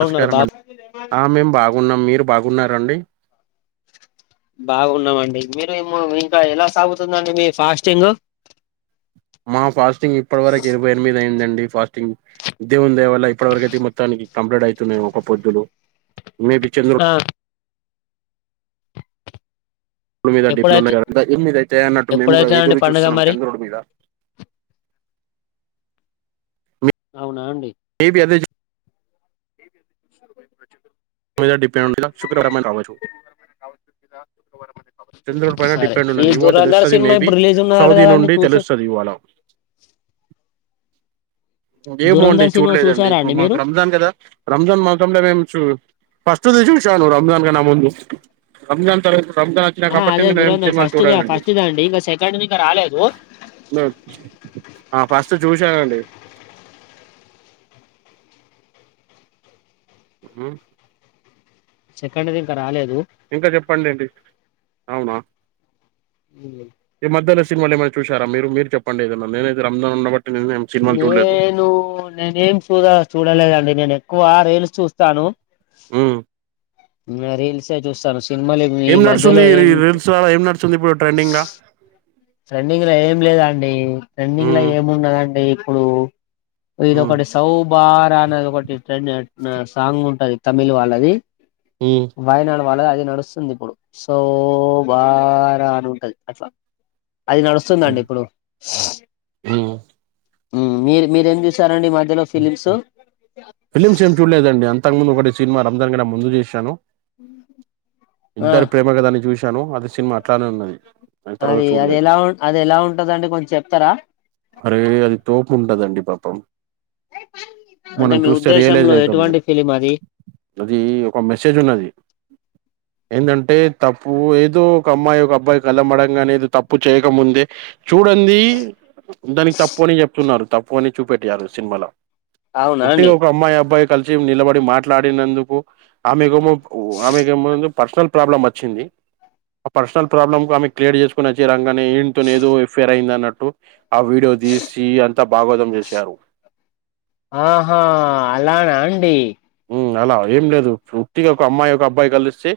బాగున్నారు బా ఆ మేం బాగున్నాం మీరు బాగున్నా రండి బాగున్నామండి మీరేమో ఇంకా ఎలా సాగుతుందండి మీ ఫాస్టింగు మా ఫాస్టింగ్ ఇప్పటి వరకు ఇరవై ఎనిమిది అయిందన్ డి ఫాస్టింగ్ దేవుని దయవల్ ల ఇప్పటివరకైతే మొత్తానికి కంప్లీట్ ఐ తున్నై ఒక్క పొద్దులు మే బి చంద్రు ఆ ఇ మీద ఎప్పుడైతే డిప్లొమాంత ఏ మీద అయిత అన్నట్టు మేము కూడా ఎప్పుడైతే అండి ఎదురు పండుగ చూస్తున్నాం మరి చంద్రుడి మీద అవునా అండి ఏవి అద డిప శుక్రవారం రావచ్చు చంద్రుడి పైన సరే డిపెండ్ ఈ ఉన్నది ఇవాళ దురంధర్ తెలుస్తుంది సినిమా మేబీ ఇప్పుడు రిలీజ్ ఉన్నదట సౌదీ కదండి నుండి చూసే తెలుస్తుంది ఇవాళ ఏ బాగుండి దురంధర్ సినిమా చూడలేదండి చూసారా ఇప్పుడు అండి మాకు మీరు రంజాన్ కదా రంజాన్ మొత్తంలో మేము చూ ఫస్ట్ చూషాను రంజాన్గా నాందు రంజాన్ తర రంజాన్ ఆ అదే చికప్పట్టింది నేను దురంధర్ సినిమాలు ఫస్ట్ ది చూడానండి ఫస్ట్ ది అండి ఇంకా సెకండ్ ఇంకా రాలేదు ఆ ఫస్ట్ చూశానండి అ సెకండ్ దంకాల ఇంకా చెప్పం అండి అవునా ఏ మద్ద్యన ళ్ళ ఏమైనా చూరా మీ చెండి ఏదన్నాేతే రమ్న్నట్టి నేను నేనేం చూదా చూడలేదండి నేను ఎక్కువ రైలు చూస్తా చను మ్ రీల్స్ చూస్తాను సినిమాలు ఈ ఏం నడుస్తుంది మధ్యలో ఏం రీల్స్ ద ఏం నడుస్తుంది ఇప్పుడు ట్రెండింగ్ ర్రంన్నింగ్ లో ఏంలేద అండి ర్రెండింగ్ లో మ్మ్ ఏముండదండి ఇప్పుడు ఇది మ్మ్ ఒకటి సౌభార అనేది ఒకటి ట్రెండ్ సాంగ్ ఉంటది తమిళ్ వాళ్ళది మ్మ్ వయనాడు అళ అది నడుస్తుంది ఇప్పుడు సో బా రాని ఉంటది అట్లా అది నడుస్తుందండి ఇప్పుడు మ్మ్ మ్ మీరు మీరేం చూసారు ఫిలిమ్స్ ఏం చూడలేదండి అంతకు ముందు ఒకటి సినిమా రమ్ందాని క ముందు చేశాను ఆ ఇద్దరు ప్రేమ కదాన్ని చూసి తను అది సిమ్ [unintelligible] అది అది ఎలా ఉం అది ఎలా ఉంటందండి కొంచం చెప్తారా అదండి పాప్పం అంటే మనం మీ చూస్తే రియలైజ్ ఉద్దేశంలో అయ్నతాం నా ఎటువంటి ఫిలిం అది అది ఒక మెసేజ్ ఉన్నది. ఏందంటే తప్పు ఏదో ఒక అమ్మాయి ఒక అబ్బాయి కళ్ళమడంగానే ఏద తప్పు చేయకముందే చూడంది దానికి తప్పు అని చెప్తున్నారు. తప్పు పోని చూపెటియారుస్ చిన్మాలో అవునా ఉట్టిగా అండి ఒక అమ్మాయ్ అబ్బాయ్ కలిసి నిలబడి మాట్లాడినందుకు ఆమిగోమో ఓ ఆమె గమ్మునుంది పర్సనల్ ప్రాబ్లమ్ వచ్చింది. ఆ పర్సనల్ ప్రాబ్లమ్ ఆమె క్రియేట్ చేస్కొనొచ్చి ఈడ కానీ ఇన్తోనేదో ఎఫేర్ అయిద్ అన్నట్టు టు ఆ వీడియో తీసి అంతా భాగవతం చేశారు ఆహా అలానా అండి అలా ఏం లేదు పూర్తిగా ఒక అమ్మాయి ఒక అబ్బాయి కలిస్తే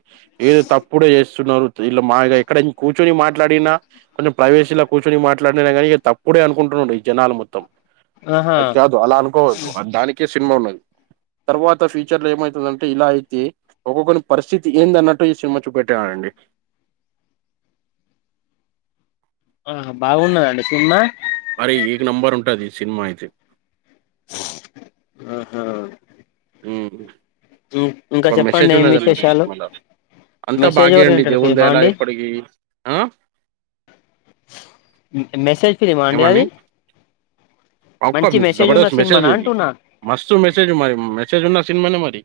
ఏదో తప్పుడే చేస్తున్నారు ఇలా మాగా ఎక్కడ ఏన్ కూర్చొని మాట్లాడినా, కొంచెం ప్రైవేసీలో కూర్చొని మాట్లాడి, కానీ తప్పుడే అనుకుంటున్నాడు ఈ జనాలు మొత్తం. ఆహా అద్ కాదు అలా అనుకోద్దు [unintelligible] దానికి సినిమా ఉన్నది. తర్వాత ఫ్యూచర్ లో ఏమైతదంటే ఇలా అయితే ఒక్కొక్కని పరిస్థితి ఏంద అన్నట్టు ఈ సినిమా చూపెట్టానండి. ఆ బాగున్నాదండి సినిమా అరే ఏక నంబర్ ఉంటుది ఈ సినిమా అయితే ఆహా ఉమ్ హ్మ్ ఇంకా ఒక చెప్పండి మెసేజ్ ఏం ఉన్నదమా విశేషాలు సినిమాలో అంతా మెసేజ్ బాగాే అండి ఓరియంటెడ్ దేవుంద ఫిలిమా ఎలా అండి ఇప్పటికిీ ఆ ఇంకా మెసేజ్ ఫిలిం అండి అది పక్క మంచి మెసేజ్ ఉన్న జబర్దస్ సినిమానా మెసజది అంటున్నా మస్తు మెసజ మరి మెసజ ఉన్నా సి సినిన్ మనే మరి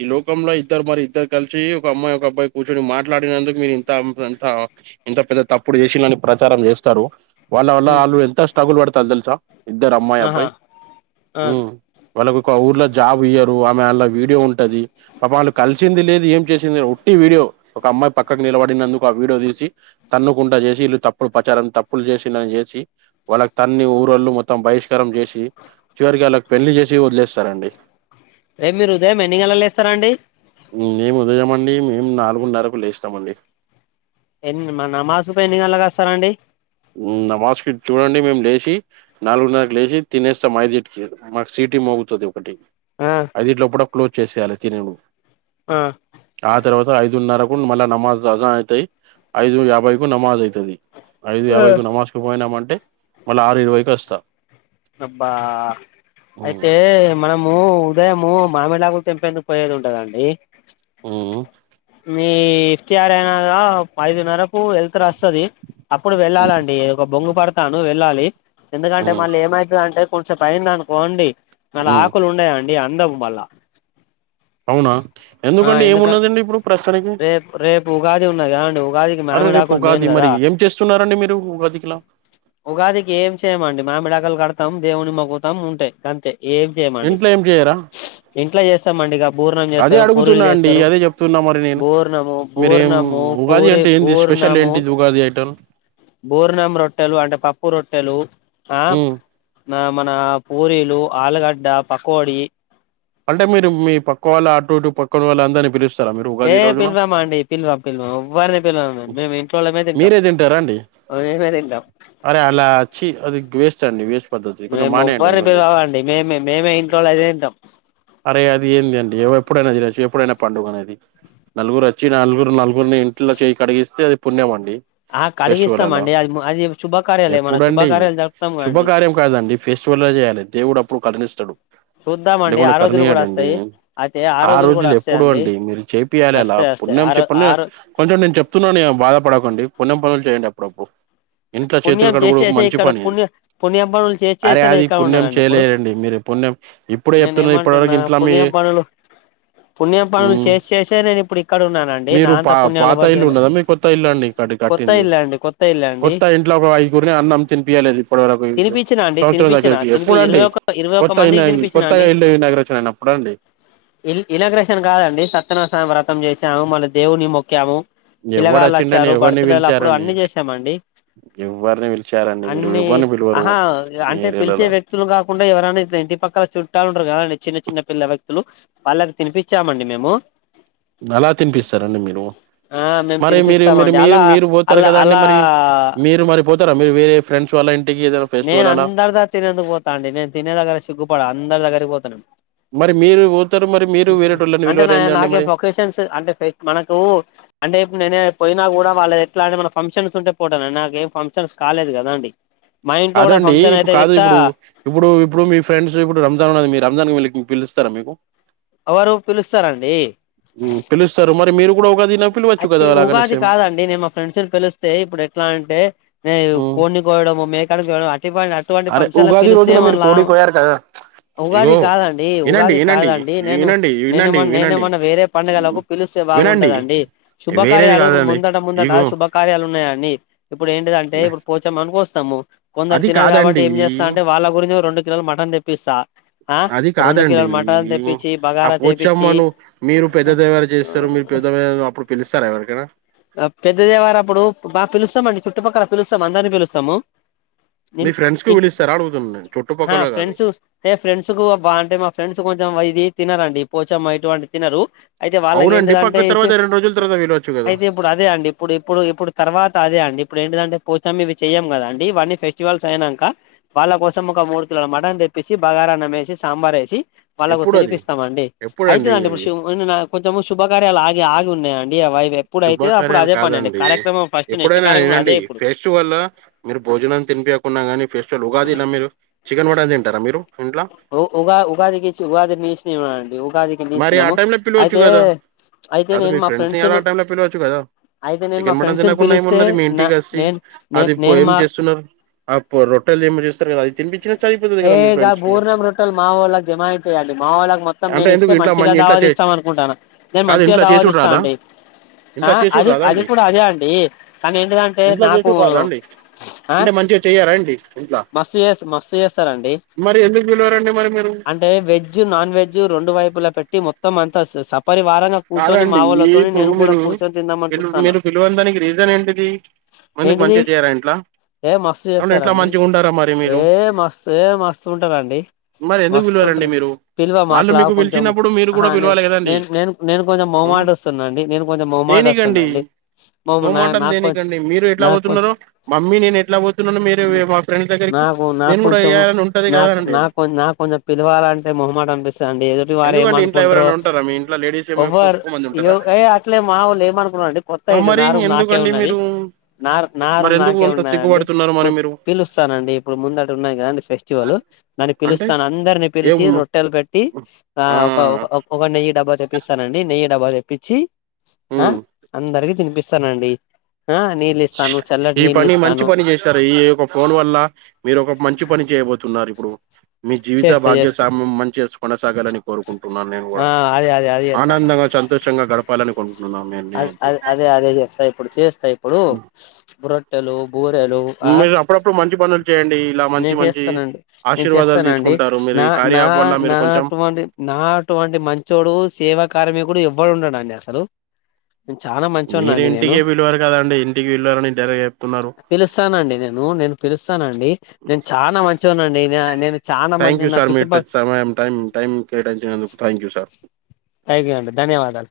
ఈ లోకంలో ఇద్దరు మరి ఇద్దరు కలిసి ఒక అమ్మాయి ఒక అబ్బాయి కూర్చొని మాట్లాడినందుకు మీరు ఇంత ఇంత ఇంత పెద్ద తప్పుడు చేసినని ప్రచారం చేస్తారు వాళ్ళ వల్ల హ్మ్ వాళ్ళు ఎంత స్ట్రగుల్ పడతారు తెలుసా ఇద్దరు అమ్మాయి ఆహా అబ్బాయి ఆ ఉమ్ వాళ్ళకు ఊర్లో జాబ్ ఇయ్య వడియో ఉంటది కలిసింది లేం చేట్టి వడియో అమాయి పక్క నిలబడిందుడియో తీసి తన్నుకు చేసి తప్పులు పచప్పు చేనిసి పాలు ఊరోళ్ళు మొత్ త్తం బహిష్కారం చేసి చివరికి అళ్ళకి పెళ్లి చేసి వదిలేస్తారండి రేపు మీరు ఉదయం ఎన్నికలలు ఇస్తార అండి మేము ఉదయంమండి మేము నాలుగున్నరకు లేస్తామండి ఎన్ని మన అమాస పైనిగల్ల కాస్తరండి హుమ్ అమస్కి చూడండి మేము లేచి నాలుగున్నరకు లేచి తినేస్తాం ఐదింటికి మాకు సీటి మోగుతది ఒకటి ఆ అదిట్లోప్పుడప్ క్లోజ్ చేసేయాలి వచ్చినప్పుడు ఆ తర్వాత ఐదున్నరకు మళ్ళా నమాజ్ అజా అయితాయి ఐదు యాభై కు నమాజ్ అయితది ఐదు యాభైకు నమజ్ కు పోయినామంటే టే మళ్ళ ఆరు ఇరవై కొస్త అబ్బా అయితే మనము ఉదయము మామిడాకులు తెంపేందుకు పోయేది ఉంటదండి హ్మ్ మీ అయినాకా ఐదున్నరకు వెల్తురు వస్తది అప్పుడు వెళ్ళాలండి ఒక బొంగ పడతాను వెళ్ళాలి ఎందుకంటే హ్మ్ మళ్ళీ ఏమై అంటే కొంచెం బయిన్ దనుకోండి ఆలా హ్మ్ ఆకులు ఉండయా అండి నీ అందం మల్ల అవునా ఆ ఎందుకండి ఎందుక ఏమున్నదండి ఇప్పుడు ప్రస్తుతానికి రేపు రేపు ఉగాది ఉన్నాది కదాండి ఉగాదికి అరే రేపు మామిడాకులు మెయిన్ ఉగాది మరి కదా ఏం చేస్తున్నారండి మీరు ఉగాదికిలా ఉగాదికి ఏం చేయమండి మామిడాకులు కడత్ దేవుని మొక్కుతం ఉంటాయ్ అంతే ఏం చేయమంటారు ఇంట్లో ఏం చేయరా ఇంట్లో చేస్తామండిగా బూర్ణం అదే చేస్తారు పూరీలు అడుగుతున్నా అండి చేస్తారు అదే చెప్తున్నా మరి నేను బూర్ణము మీరేం బూర్ణము ఉగాది పూరి అంటే ఏంది స్పెషల్ బూర్ణము ఏంటిది ఉగాది ఐటమ్ బూర్ణం రొట్టెలు అంటే పప్పు రొట్టెలు ఆ హ్మ్ నా మన పూరీలు ఆలుగడ్డ పకోడి అంటే మీరు మీ పక్క వాళ్ళ అటుటు పక్కన వాళ్ళు అందరిని పిలుస్ ఏ పిలవమండి పిల్వం పిల్వం ఎవ్వరిని పిల్వం మేము ఇంట్ వాళ్ళమే తింటాం మీరే తింటారా అండి మేమే తింటాం అరే అలా ఛీ అది వేస్ట్ అండి వేస్ట్ పద్ధతి కొంచెం మేము మానేయండి అది ఎవ్వరిని కొంచెం. పిలువ మండి మే మేమే ఇంట్లోళ్ళ అదే తింటాం అరే అది ఏంది అండి ఎప్పుడైనాదినచ్చు ఎప్పుడైనా పండుగ అనేది నలుగురు వచ్చి నలుగురు నలుగురిని ఇంట్లో చేయి కడిగిస్తే అది పుణ్యం అండి ఆ కడిగిస్తాం ఫెస్టివలల్లో అండి అది అది శుభకార్యాలు ఏమన్నా ఎప్పుడండి శుభకార్యాలు జరుపుతాం కదండి శుభకార్యం కాదండి ఫెస్టివల్లో చేయాలి దేవుడు అప్పుడు కరునిస్తడు డా చూద్దామండి ఆ రోజులు కూడా కరనీయాడండి వస్తాయి అయితే ఆ కూడా రోజులు ఎప్పుడు వస్తాయండి అండి మీరు చేపియాలి అలా వస్తాయి వస్తాయి పుణ్యం ఆ రో చెప్ప ఆ రో కొంచెం నేను చెప్తున్నాను బాగా పప్పుడుకండి పున్నం పనులు చేయండి అప్పుడప్పుడు ఇంట్లో చేతులు పుణ్యం చేసి కడుగుడు చేసే మంచి ఇక్కడ పని పుణ్య పుణ్యం పనులు చేసి అరే చేసే అది ఇక్కడ పుణ్యం చేయలేరండి మీరు పుణ్యం ఇప్పుడే నేను చెప్తున్నా ఇప్పటి ఏమంటున్నా వరకు ఇంట్లా మీ పుణ్యం పనులు పుణ్యం పనులు మ్మ్ చేసిసే నేను ఇప్పుడు ఇక్కడ ఉన్నానండి మీరు నాంత పా పుణ్యాలు పాత ఇల్లు వరిజలే ఉన్నదా మీ కొత్త ఇల్లు అండి కొత్త ఇల్లు అండి కొత్త ఇల్లు అండి ఇట్లా ఒక ఐదుగురిని అన్నం తినిపియాలలేదు ఇప్పటివరకు తినిపించినా అండి సంవత్సరం దాగ తినిపించినా తినిపి ఎప్పుడు అండి ఇరవై ఒక ఇరవై ఒక్క కొత్త అయిన మందికి తినిపించినా అండి ఇలాగ్రేషన్ కాదండి సత్యనాస వ్రతం చేసి ము మ దేవుని మొకము ఎవడు పిల్లగాళ్ళు వచ్చిండని వచ్చారు ఎవరిని బర్త్ డేలు అప్పుడు పిలిచారండి అన్ని చేసామండి ఎవరిని పిలిచారండి మీరు అన్ని ఎవరిని పిలవరు ఆహా మీ అంటే పిలిచే ఏరియాలలో వ్యక్తులు కాకుండా ఎవరనా ఇ ఇంటి పక్కల చుట్టాల ఉంటారు కదండి చిన్న చిన్న పిల్ల వ్యక్తులు వాళ్లనితినిపిచ్చామండి మేము ఎలా తినిపిస్తారు అండి ఆ మేము తినిపిస్తామండి మీరు అలా మీరు పోతారు అలా కదా అండి అలా మీరు పోతారా మీ ఫ్రెండ్ దగ్గరికి నేను అందరి దగ్గరికి పోతాను అండి నేను తినే దగ్గర సిగ్గుపడ అందరి దగ్గరికి పోతనేను మరి మీరు పోతారా అంటే నాకేం ఫొకేషన్స్ అంటే మనకు అంటే ఇప్పుడు నేనే నా కూడా వాళ్ళ ఎట్లాంటి మన ఫంక్షన్స్ ఉంటే పోటానండి నాకుఏం ఫంక్షన్స్ కాలేదు కదా అండి మా ఇంట్లో కూడా కాదండి ఫంక్షన్ ఇప్పుడు ఇప్పుడు అయితే కాదు గిట్ట ఇప్పుడు ఇప్పుడు ఇప్పుడు మీ ఫ్రెండ్స్ ఇప్పుడు రంజాన్ ఉన్నది మీ రంజాన్ కి పిలుస్తారా మీకు ఎవరు పిలుస్తారండి ఇప్పుడు ఒకటి అచ్చి ఉగాది కాదండి నేను మా ఫ్రెండ్స్ పిలిస్తే ఇప్పుడు ఎట్లా అంటే హ్మ్. కోడి కోయడం మేక కోయడం కోయడం అటువంటి అరే! ఫంక్షన్లు ఉగాది పిలిస్తే రోజున మీరు కోడి కోయారు కదా! ఉగాది ఇగో కాదండి ఇనండి, ఉగాది ఇనండి, కాదండి నేను ఇనండి, ఇనండి, నేనేమన్నా వినండి. నేనేమన్నా వేరే పండుగలకు పిలిస్తే వినండి. బాగుంటదండి వేరేది శుభకార్యాలు ఇప్పుడు కాదండి. ముందటముందట ఇగో శుభకార్యాలు ఉన్నాయండి ఇప్పుడు ఏంటిది అంటే పోచమ్మకు కోస్తారు తంబు కొందరు అది తినారు కాబట్టి కాదండి. ఏం చేస్తా అంటే రెండు కిలోలు మటన్ తెప్పిస్తా ఆ అది రెండు కాదండి. కిలోలు మటన్ తెప్పించి ఆ బగారా చేపిచ్చిఉ పోచమ్మను మీరు పెద్దదెవరు చేస్తారు. మీరు పెద్దదెవరు అప్పుడు పిలుస్తారా ఎవరికైనా? పెద్దదేవర అప్పుడు బాగా పిలుస్తామండి చుట్టుక్కల పిలుస్తాము అందరినీ పిలుస్తాము మీ ఫ్రెండ్స్‌కి పిలుస్తారా అడుగుతున్నా నేను. ఆ ఆ చుట్టుపక్కల కాదు. ఫ్రెండ్స్ బ ఏ ఫ్రెండ్స్ కు అంటే మా ఫ్రెండ్స్ కొంచెం ఇది తినాలండి పోచమ్మ ఇటువంటి తినరు అయితే వాళ్ళకి అవునండి ఏంటిదంటే పక్క ఇచ్ తర్వాత రెండు రోజుల తర్వాత వెళ్ళొచ్చు కదా అయితే ఇప్పుడు అదే అండి ఇప్పుడు ఇప్పుడు ఇప్పుడు తర్వాత అదే అండి ఇప్పుడు ఏంటిదంటే పోచమ్మ ఇవి చెయ్యం కదండి ఇవన్నీ ఫెస్టివల్స్ అయినంక వాళ్ళ కోసం ఒక మూడు కిలోల మటన్ తెప్పించి బగారాఅన్నం ఏసి సాంబార్ ఏసి వాళ్ళకు ఎప్పుడు అది తినిపిస్తామండి ఎప్పుడండి అయితదంట ఇప్పుడు అది శు కొంచె నాల కొంచెము శుభకార్యాలు ఆగి ఆగి తే అన్ శుభకార్యాలు కాదండి కార్యక్రమం ఫస్ట్ నెక్స్ట్ ఎప్పుడైనా కార్యక్రమం ఇనండి అదే ఇప్పుడు ఫెస్ట్ వల్లో మీరు భోజనాన్ని తినిపియ్యకున్న కానీ ఫెస్టివల్ ఉగాది నా మీరు చికెన్ మటన్ తింటారా మీరు ఇంట్లా ఉగాదికిచ్చిన ఉగాదికి ఇచ్చిన ఆ అటైనాపిలవచ్చు క అయితే దఆ నేను మా ఫ్రెండ్స్ నీ ఫ్రెండ్స్ను అటైనా పిలవచ్చు కదా అయితే నేను మా చికెన్ మటన్ ఫ్రెండ్స్ని తినకుండా పిలిస్తే ఏమున్నది మీ నా ఇంటికి వచ్చ నేను నే అది పో నేను ఏం మా చేస్తున్నారు అప్పు రొట్టెలు ఏమ చేస్తారు కదా అవి తిని పించ్చు ఏ గా బూర్ణం రొట్టల్ మా వోళ్ళకి జమాయించయండి మా వొళ్ళకు మొత్తం అంటే నేను ఇస్త ఎందుకు తే ఇంట్లో మంచిగా మంచి ఇంట్లో దావాతీస్తాం అనుకుంటాన నేను కాదు మంచిగా ఇంట్లో చేసుడు దావాతీస్తా రాదా అండి ఆ ఇంట్లో చేసుడు అది రాదా అది అండి కూడా అదే అండి కానీ ఏంటి దంటే ఇంట్లో నాకు చేసుడు ఆ డి మస్తు చేస్త మస్తు చేస్తారండి మరి ఎందుకు పిలవరండి మరి మీరు అంటే వెజ్ నాన్ వెజ్ రెండు వైపుల పెట్టి మొత్తం అంతా స సప్ కాదండి ఇప్పుడు కూడా మీరు కూర్చొని తిందామని చూస్తాను మీరు పిలువన దానికి రీజన్ ఏంటిది మందుకు ఏంటిది మంచిగా చేయరా ఇంట్లా ఏ మస్తు చేస్తారండి ఆవునింట్లమంచిగుంటద ఏ మస్తు ఏ మస్తు ఉంటదండి మరి ఎందుకు పిలవరండి మస్తుంటరు మీరు పిల్వామా వాళ్ళు అట్లా మీకు కొంచెం పిలిచినప్పుడు మీరు అహ కూడా న పిలవాలి కదండి నేను నేను నేను కొంచెం మ్మ్ మొమాటస్తున్నండి నేను కొంచెం దేనికండి మొమాటస్తున్నండి మ నా మొహమాటం నాకుంచం దేనికండి మీరు ఎట్లా నాకు కొంచం పోతున్నారో మమ్మీ నేను ఎట్లా పోతున్నానో మీరు మా ఫ్రెండ్స్ దగ్గరికి నాకు నాకు నేను కూడా కొంచెం వేయాలని ఉంటది నాకు కదాండి నాకు నాకు కొంచెం పిలవాలంటే మొహమాటమనిపిస్తది అండి ఎదుటి వారు ఎందుకండి ఇంట్లో ఏమనుకుంటరో ఎవరైనా ఉంటారా మీ ఇంట్లో లేడీస్ ఏమో ఎక్కువ ఒవ్వరు ఎక్కువ మంది ఉంటారా ఏయ అట్లే మా వొళ్ళు ఏమనుకున్నారంటే కొత్త ఆ, ఇల్లు మరి నా రూమ్ నాకే ఎందుకండి ఉన్నది మీరు న నా మరి రూమ్ ఎందుకు నాకే అంత ఉన్నదండి సిగ్గుపడుతున్నారు మరి ఇప్పుడు మీరు పిలుస్త స్తానండి ఇప్పుడు ముందట ఉన్నది కదా మీ ఫెస్టివల్ దాని అంటే పిలుస్తాను అందరిని ఏం పిలిసి రొట్టెలు పెట్టి ఆ ఒకటి నెయ్యి డబ్బా తెప్పిస్తానండి నెయ్యి డబ్బా తెప్పించి ఆ ఉమ్ అందరికి తినిపిస్తానండి ఆ నీళ్ళు ఇస్తాను చల్లటి ఈ నీళ్ళు పని మంచి ఇస్తాను పని చేశారు ఈయ ఒక ఫోన్ వ ల్ల మీరు ఒక మంచి పని చేయబోతున్నారు ఇప్పుడు మీ జీవిత చేస్తా భాగ్య చేస్తా సామమం మంచిగా కొనసాగాలని కోరుకుంటున్నాను నేను కూడా ఆ అదే అదే ఆనందంగా సంతోషంగా గడప పలనివ్వ అద అదే అదే అదే చేస్తాయి ఇప్పుడు చేస్తాయి ఇప్పుడు ఇప్పుడు ఇపుడ్ టలు మీరు అప్పుడప్పుడు మంచి పనల్ నేను చేస్తానండి నేను ఆశీర్వాదాలు చేస్తానండి తీసుకుంటారు మీరు నా ఈ కార్య నా యాప్ వల్ల మీరు నా కొంచెం అటువంటి నా అటువంటి మంచోడు సేవా కార్మికుడు ఎవ్వ వ్వాడుండడండి అసలు చాలా మీరు మంచోన్నండి నేను ఇంటికే పిలవరు కదండి ఇంటికి పిలవరని డైరెక్ట్ చెప్తున్నారు పిలుస్తానండి నేను నేను పిలుస్తానండి చానా మంచోనండి నేను చాలా థ్యాంక్ మంచి యూ నా సార్ మీట్ చుట్టుపక్క సమయం టైం టైం కేటన్ంచినందుకు thank you sir thank you అండి ధన్యవాదాలు